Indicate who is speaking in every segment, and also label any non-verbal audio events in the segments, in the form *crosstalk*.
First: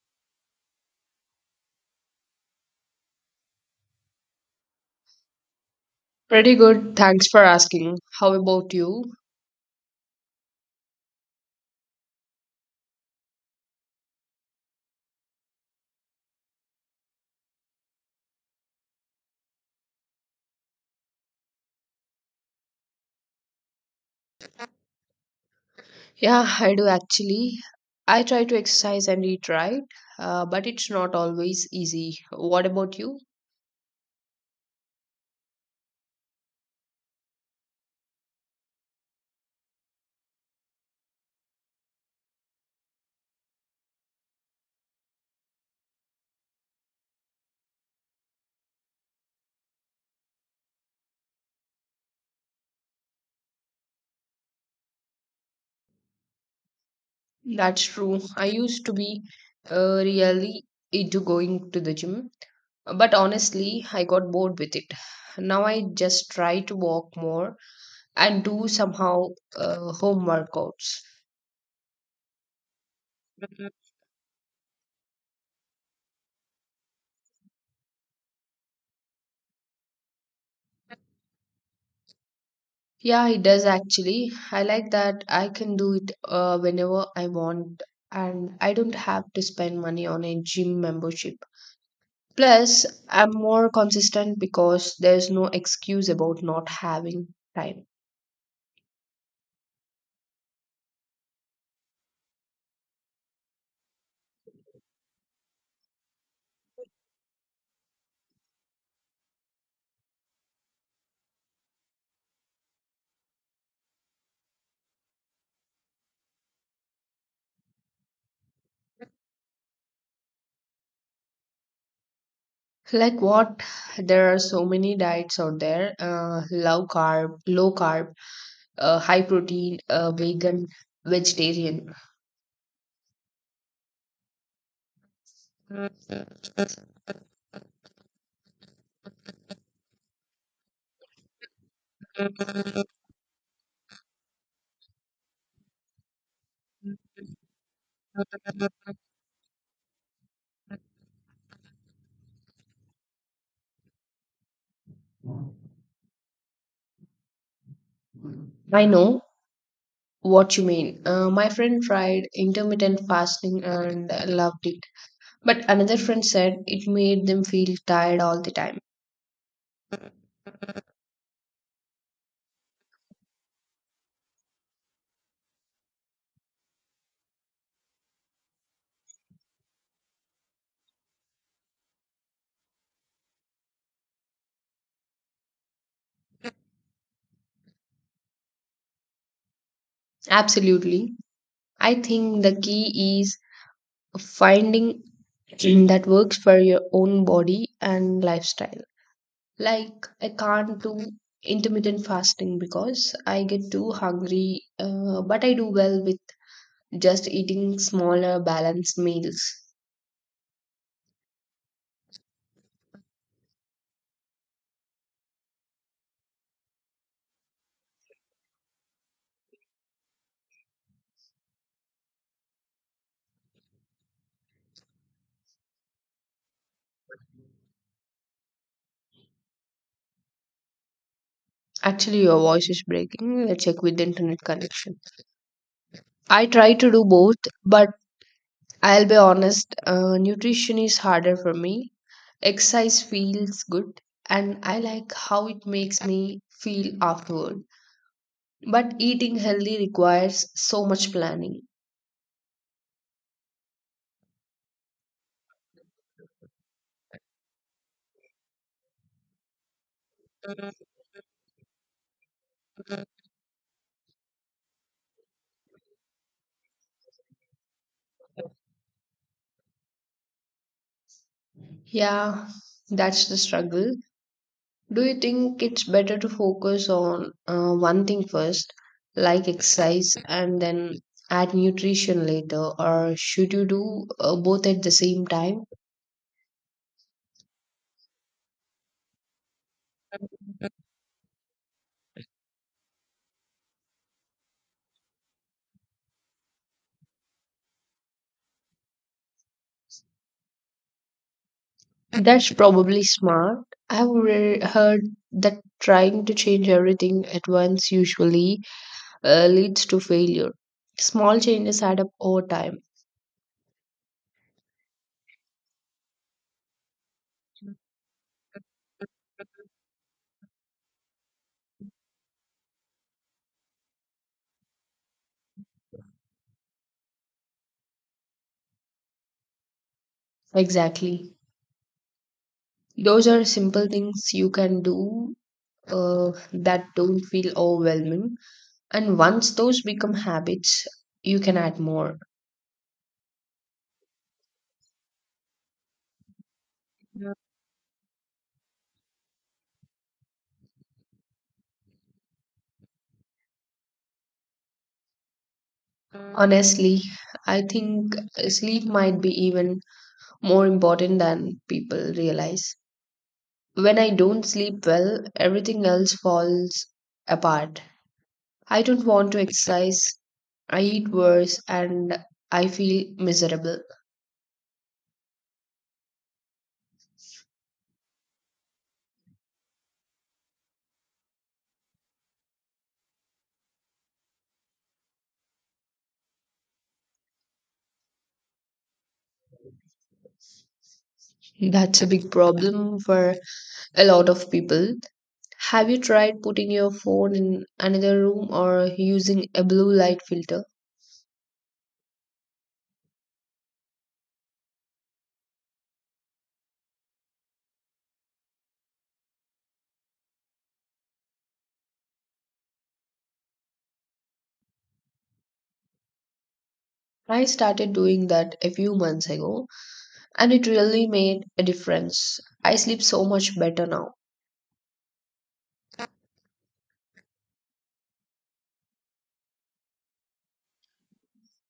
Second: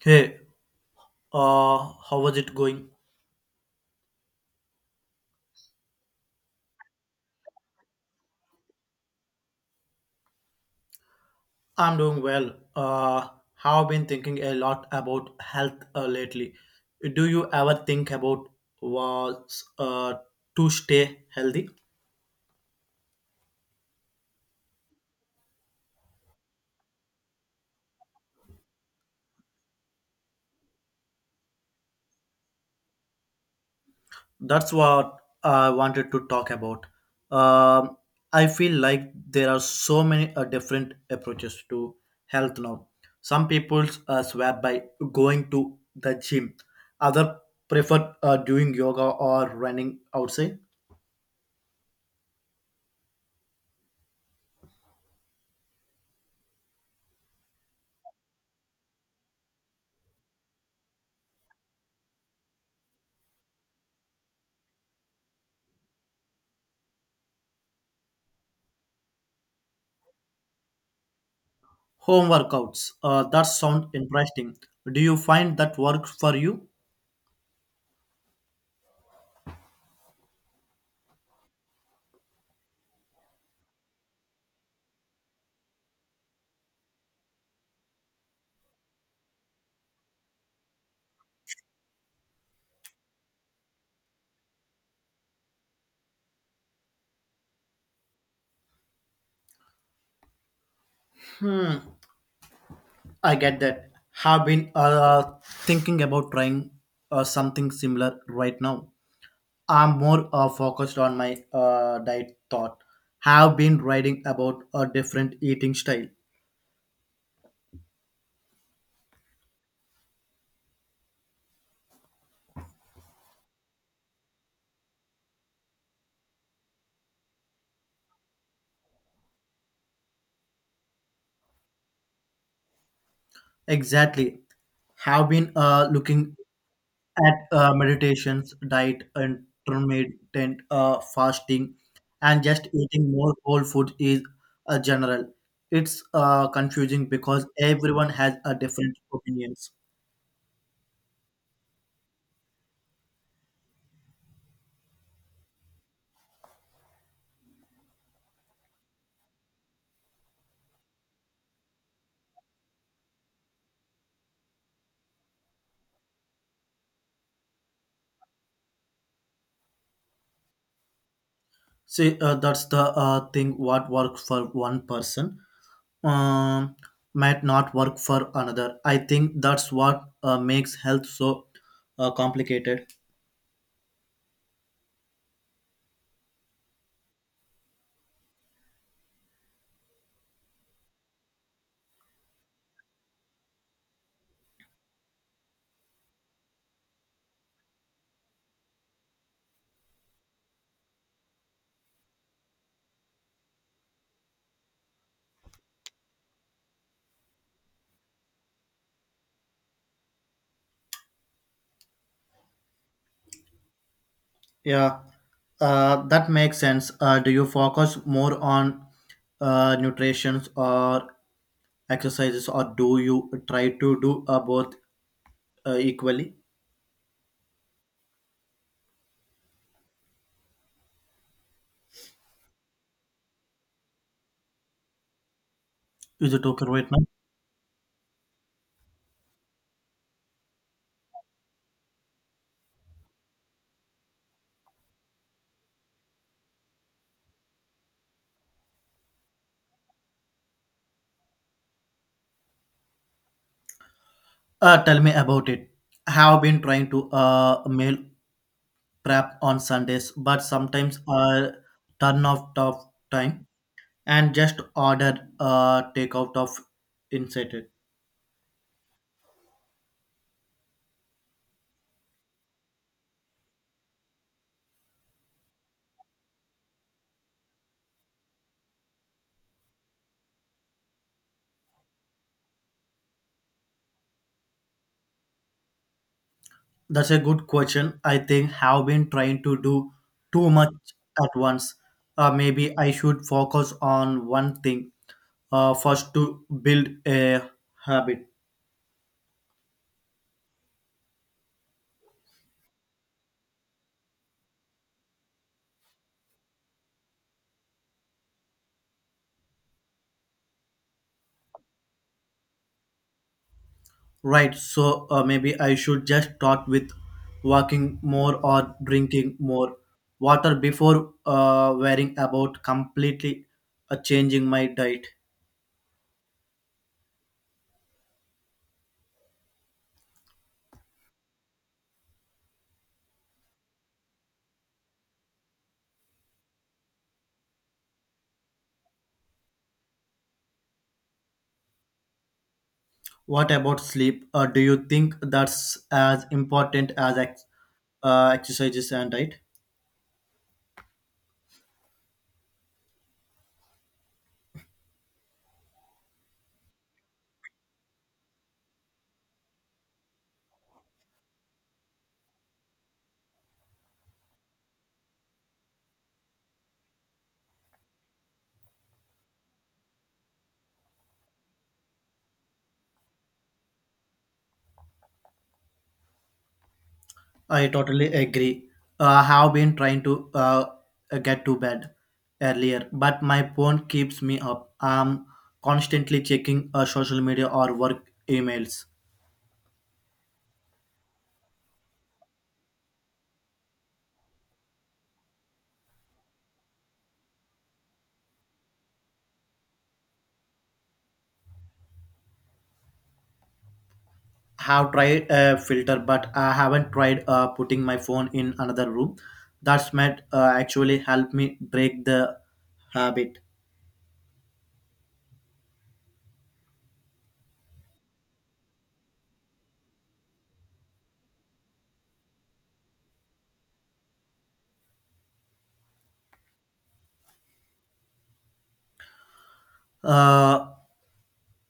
Speaker 1: Hey, uh, how was it going?
Speaker 2: Pretty good, thanks for asking. How about you?
Speaker 1: I'm doing well. Have been thinking a lot about health lately. Do you ever think about was to stay healthy?
Speaker 2: Yeah, I do actually. I try to exercise and eat right, but it's not always easy. What about you?
Speaker 1: That's what I wanted to talk about. Um, I feel like there are so many different approaches to health now. Some people swear by going to the gym. Other prefer doing yoga or running outside.
Speaker 2: That's true. I used to be really into going to the gym, but honestly, I got bored with it. Now I just try to walk more and do somehow home workouts.
Speaker 1: Home workouts. That sound interesting. Do you find that works for you?
Speaker 2: Yeah, it does actually. I like that I can do it whenever I want and I don't have to spend money on a gym membership. Plus, I'm more consistent because there's no excuse about not having time.
Speaker 1: Hmm, I get that. Have been thinking about trying something similar right now. I'm more focused on my diet thought. Have been writing about a different eating style.
Speaker 2: Like what? There are so many diets out there, low carb, high protein, vegan, vegetarian.
Speaker 1: Exactly. Have been
Speaker 2: Mm,
Speaker 1: looking at meditations, diet, intermittent fasting, and just eating more whole food is general. It's confusing because everyone has a different opinions.
Speaker 2: I know what you mean. My friend tried intermittent fasting and loved it. But another friend said it made them feel tired all the time.
Speaker 1: See, that's the thing. What works for one person um, might not work for another. I think that's what makes health so complicated.
Speaker 2: Absolutely. I think the key is finding *clears throat* that works for your own body and lifestyle. Like, I can't do intermittent fasting because I get too hungry, but I do well with just eating smaller, balanced meals.
Speaker 1: Yeah, that makes sense. Do you focus more on nutrition or exercises, or do you try to do both equally?
Speaker 2: Actually, your voice is breaking. Let's check with the internet connection.
Speaker 1: Is it
Speaker 2: I
Speaker 1: okay
Speaker 2: try
Speaker 1: right
Speaker 2: to
Speaker 1: now?
Speaker 2: do both, but I'll be honest, nutrition is harder for me. Exercise feels good and I like how it makes me feel afterward. But eating healthy requires so much planning.
Speaker 1: Tell me about it. I have been trying to meal prep on Sundays, but sometimes I turn off tough time and just order takeout of insight.
Speaker 2: Yeah, that's the struggle. Do you think it's better to focus on one thing first, like exercise, and then add nutrition later, or should you do both at the same time?
Speaker 1: That's a good question. I think have been trying to do too much at once. Maybe I should focus on one thing first to build a habit.
Speaker 2: That's probably smart. Heard that trying to change everything at once usually leads to failure. Small changes add up over time.
Speaker 1: Right. So maybe I should just start with walking more or drinking more water before worrying about completely changing my diet.
Speaker 2: Exactly. Those are simple things you can do that don't feel overwhelming. And once those become habits, you can add more.
Speaker 1: What about sleep? Do you think that's as important as exercises and diet?
Speaker 2: Honestly, I think sleep might be even more important than people realize. When I don't sleep well, everything else falls apart. I don't want to exercise, I eat worse, and I feel miserable.
Speaker 1: I totally agree. I have been trying to get to bed earlier, but my phone keeps me up. I'm constantly checking social media or work emails.
Speaker 2: That's a big problem for a lot of people. Have you tried putting your phone in another room or using a blue light filter?
Speaker 1: Have tried a filter, but I haven't tried putting my phone in another room. That's might actually help me break the habit.
Speaker 2: I started doing that a few months ago and it really made a difference. I sleep so much better now.
Speaker 1: Uh,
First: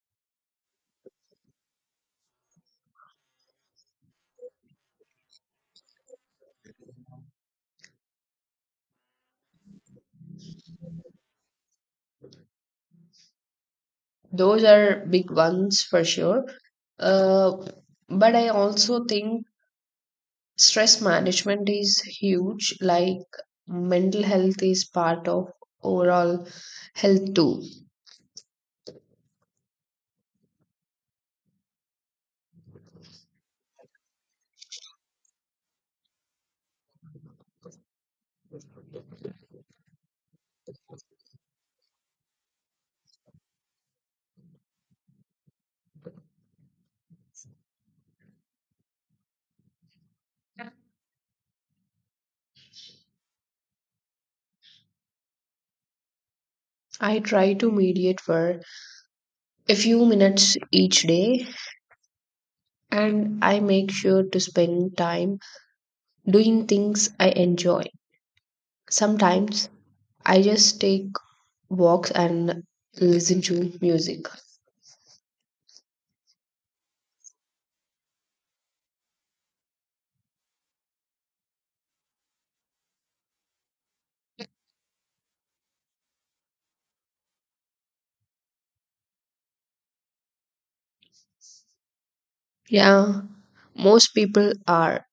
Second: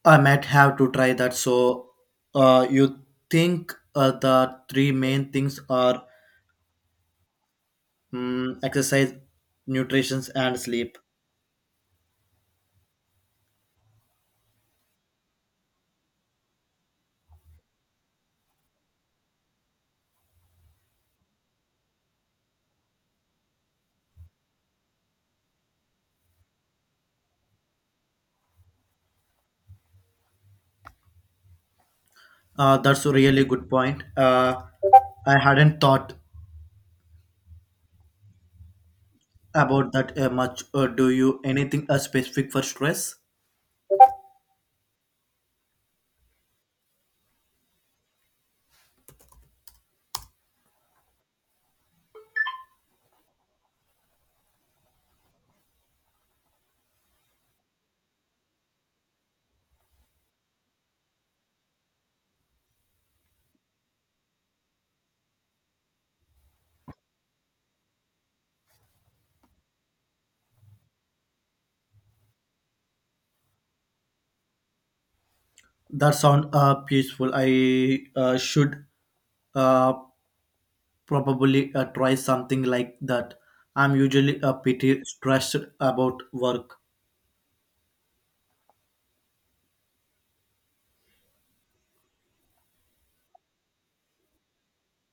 Speaker 1: I might have to try that. So, you think the three main things are exercise, nutrition, and sleep.
Speaker 2: Those are big ones for sure. Uh, but I also think stress management is huge, like mental health is part of overall health too.
Speaker 1: That's a really good point. I hadn't thought about that much. Do you anything specific for stress?
Speaker 2: I try to mediate for a few minutes each day, and I make sure to spend time doing things I enjoy. Sometimes I just take walks and listen to music.
Speaker 1: That sound peaceful. I should uh, probably try something like that. I'm usually a pretty stressed about work.
Speaker 2: Yeah, most people are.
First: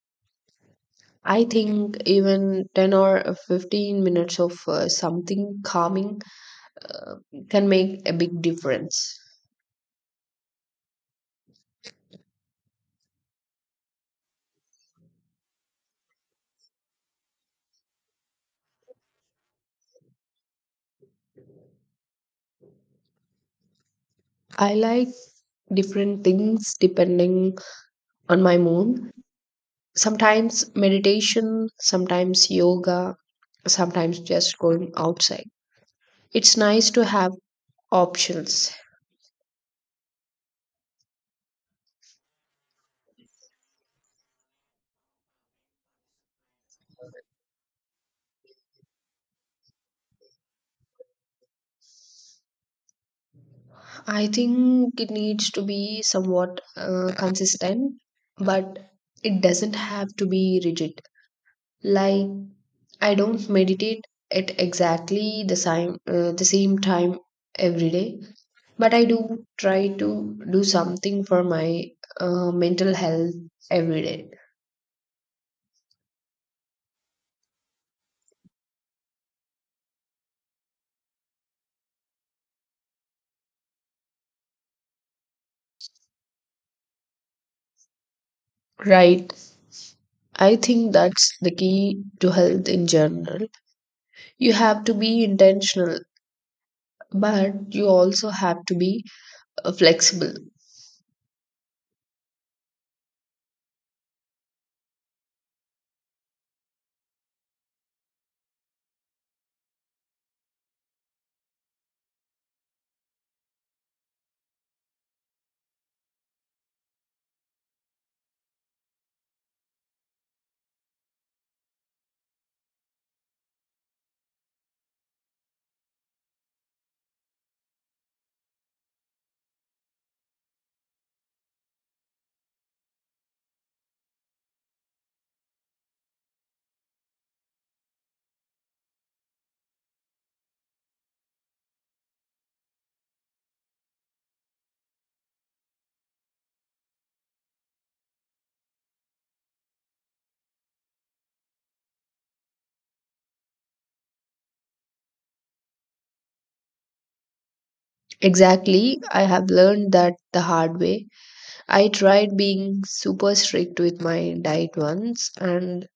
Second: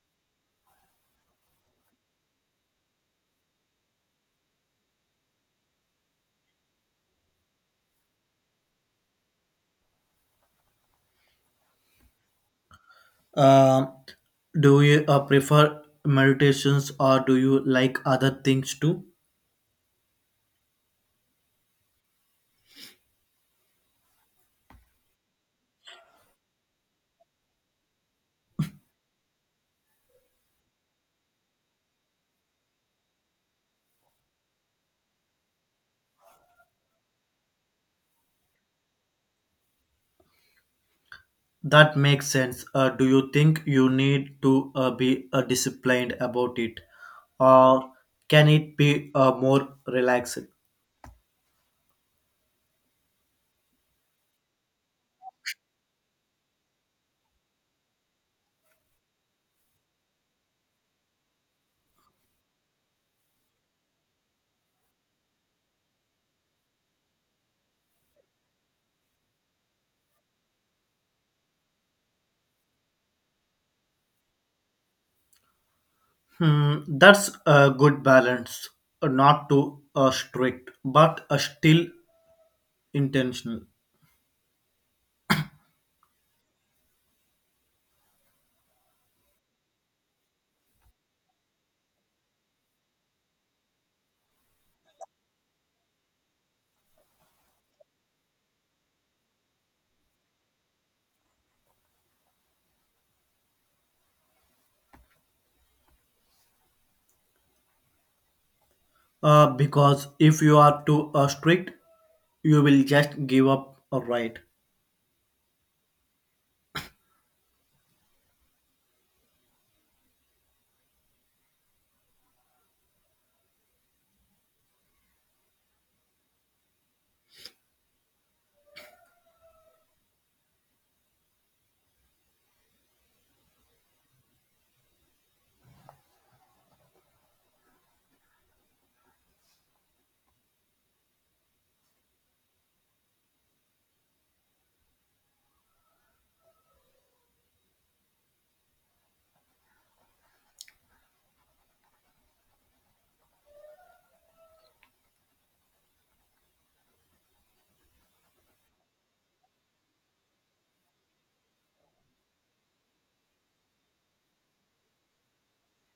Speaker 2: I think even 10 or 15 minutes of something calming uh, can make a big difference.
Speaker 1: Um do you prefer meditations or do you like other things too?
Speaker 2: I like different things depending on my mood. Sometimes meditation, sometimes yoga, sometimes just going outside. It's nice to have options.
Speaker 1: That makes sense. Do you think you need to be disciplined about it, or can it be more relaxed?
Speaker 2: I think it needs to be somewhat consistent, but it doesn't have to be rigid. Like, I don't meditate at exactly the same time every day, but I do try to do something for my mental health every day.
Speaker 1: Hmm, that's a good balance. Not too strict, but still intentional.
Speaker 2: Right. I think that's the key to health in general. You have to be intentional, but you also have to be flexible.
Speaker 1: Because if you are too strict, you will just give up. Right?
Speaker 2: Exactly. I have learned that the hard way. I tried being super strict with my diet once, and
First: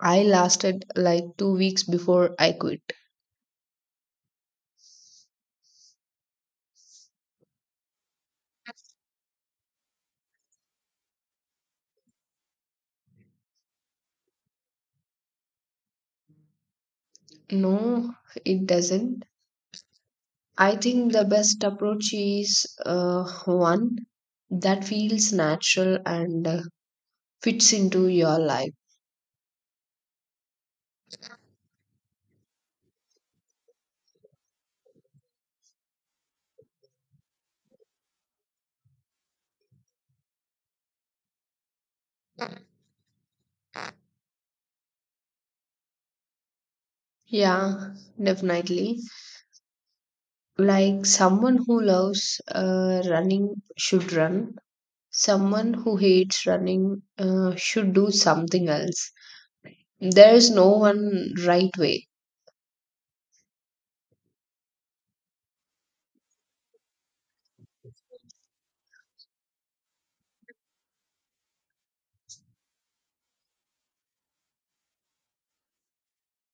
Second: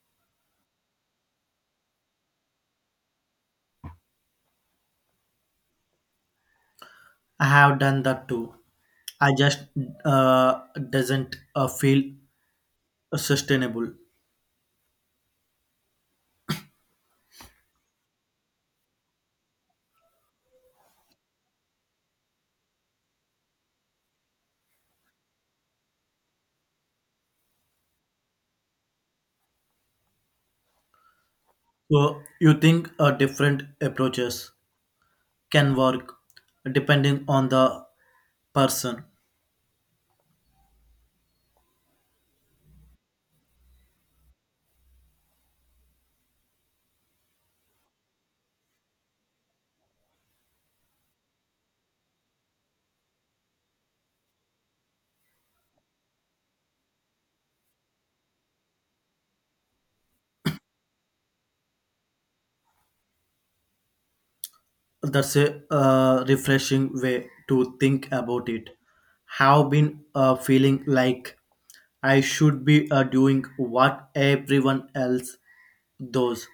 Speaker 2: I lasted like 2 weeks before I quit.
Speaker 1: I have done that too. I just uh, doesn't feel sustainable.
Speaker 2: No, it doesn't. I think the best approach is uh, one that feels natural and fits into your life.
Speaker 1: So you think different approaches can work depending on the person.
Speaker 2: Yeah, definitely. Like someone who loves running should run. Someone who hates running should do something else. There is no one right way.
Speaker 1: That's a refreshing way to think about it. Have been feeling like I should be doing what everyone else does.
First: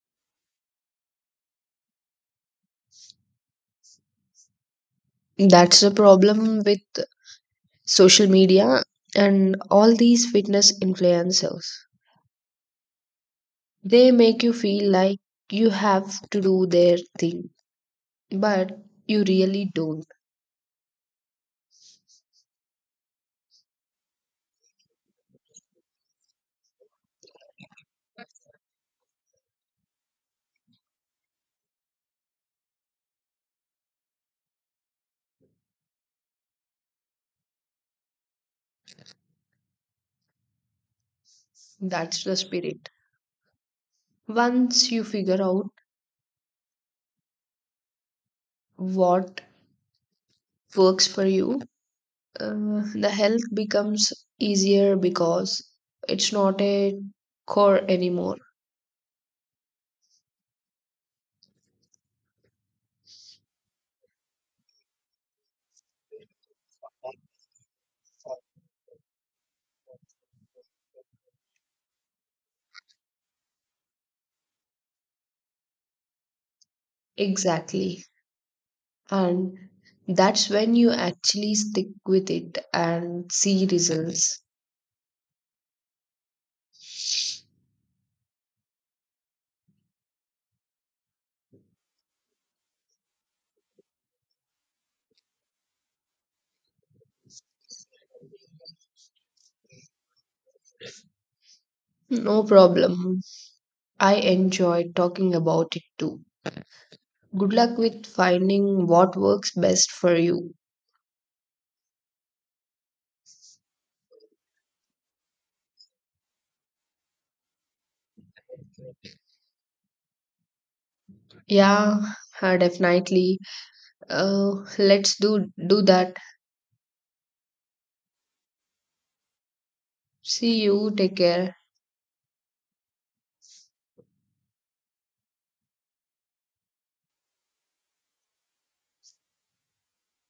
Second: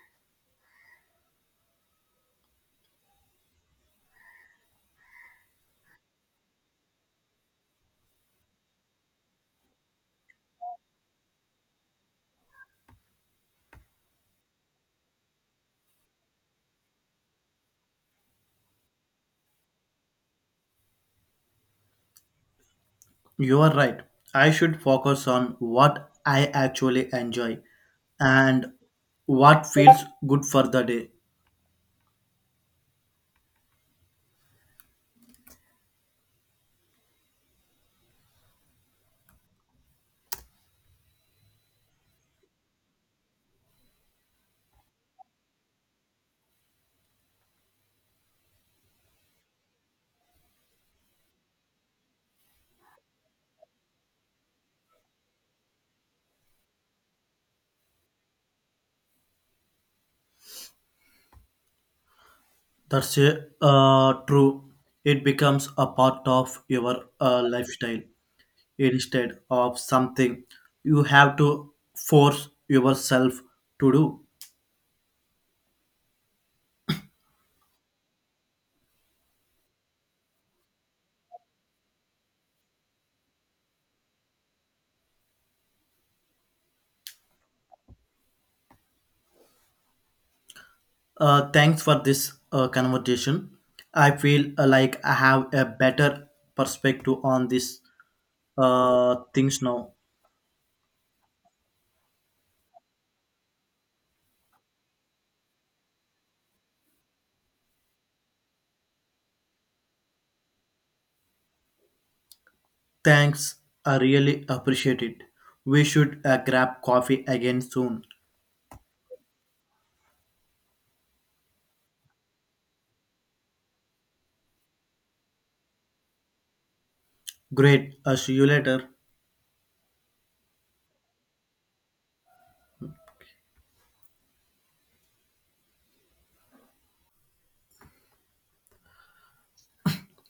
Speaker 2: That's the problem with social media and all these fitness influencers. They make you feel like you have to do their thing, but you really don't.
Speaker 1: You are right. I should focus on what I actually enjoy and what feels good for the day.
Speaker 2: That's the spirit. Once you figure out what works for you, the health becomes easier because it's not a core anymore.
Speaker 1: That's true. It becomes a part of your lifestyle instead of something you have to force yourself to do.
Speaker 2: Exactly. And that's when you actually stick with it and see results.
Speaker 1: Thanks for this conversation. I feel like I have a better perspective on these things now.
Speaker 2: No problem. I enjoy talking about it too. Good luck with finding what works best for you.
Speaker 1: Thanks. I really appreciate it. We should grab coffee again soon.
Speaker 2: Yeah, definitely. Uh, let's do that.
Speaker 1: Great. See you later.
Speaker 2: See you. Take care.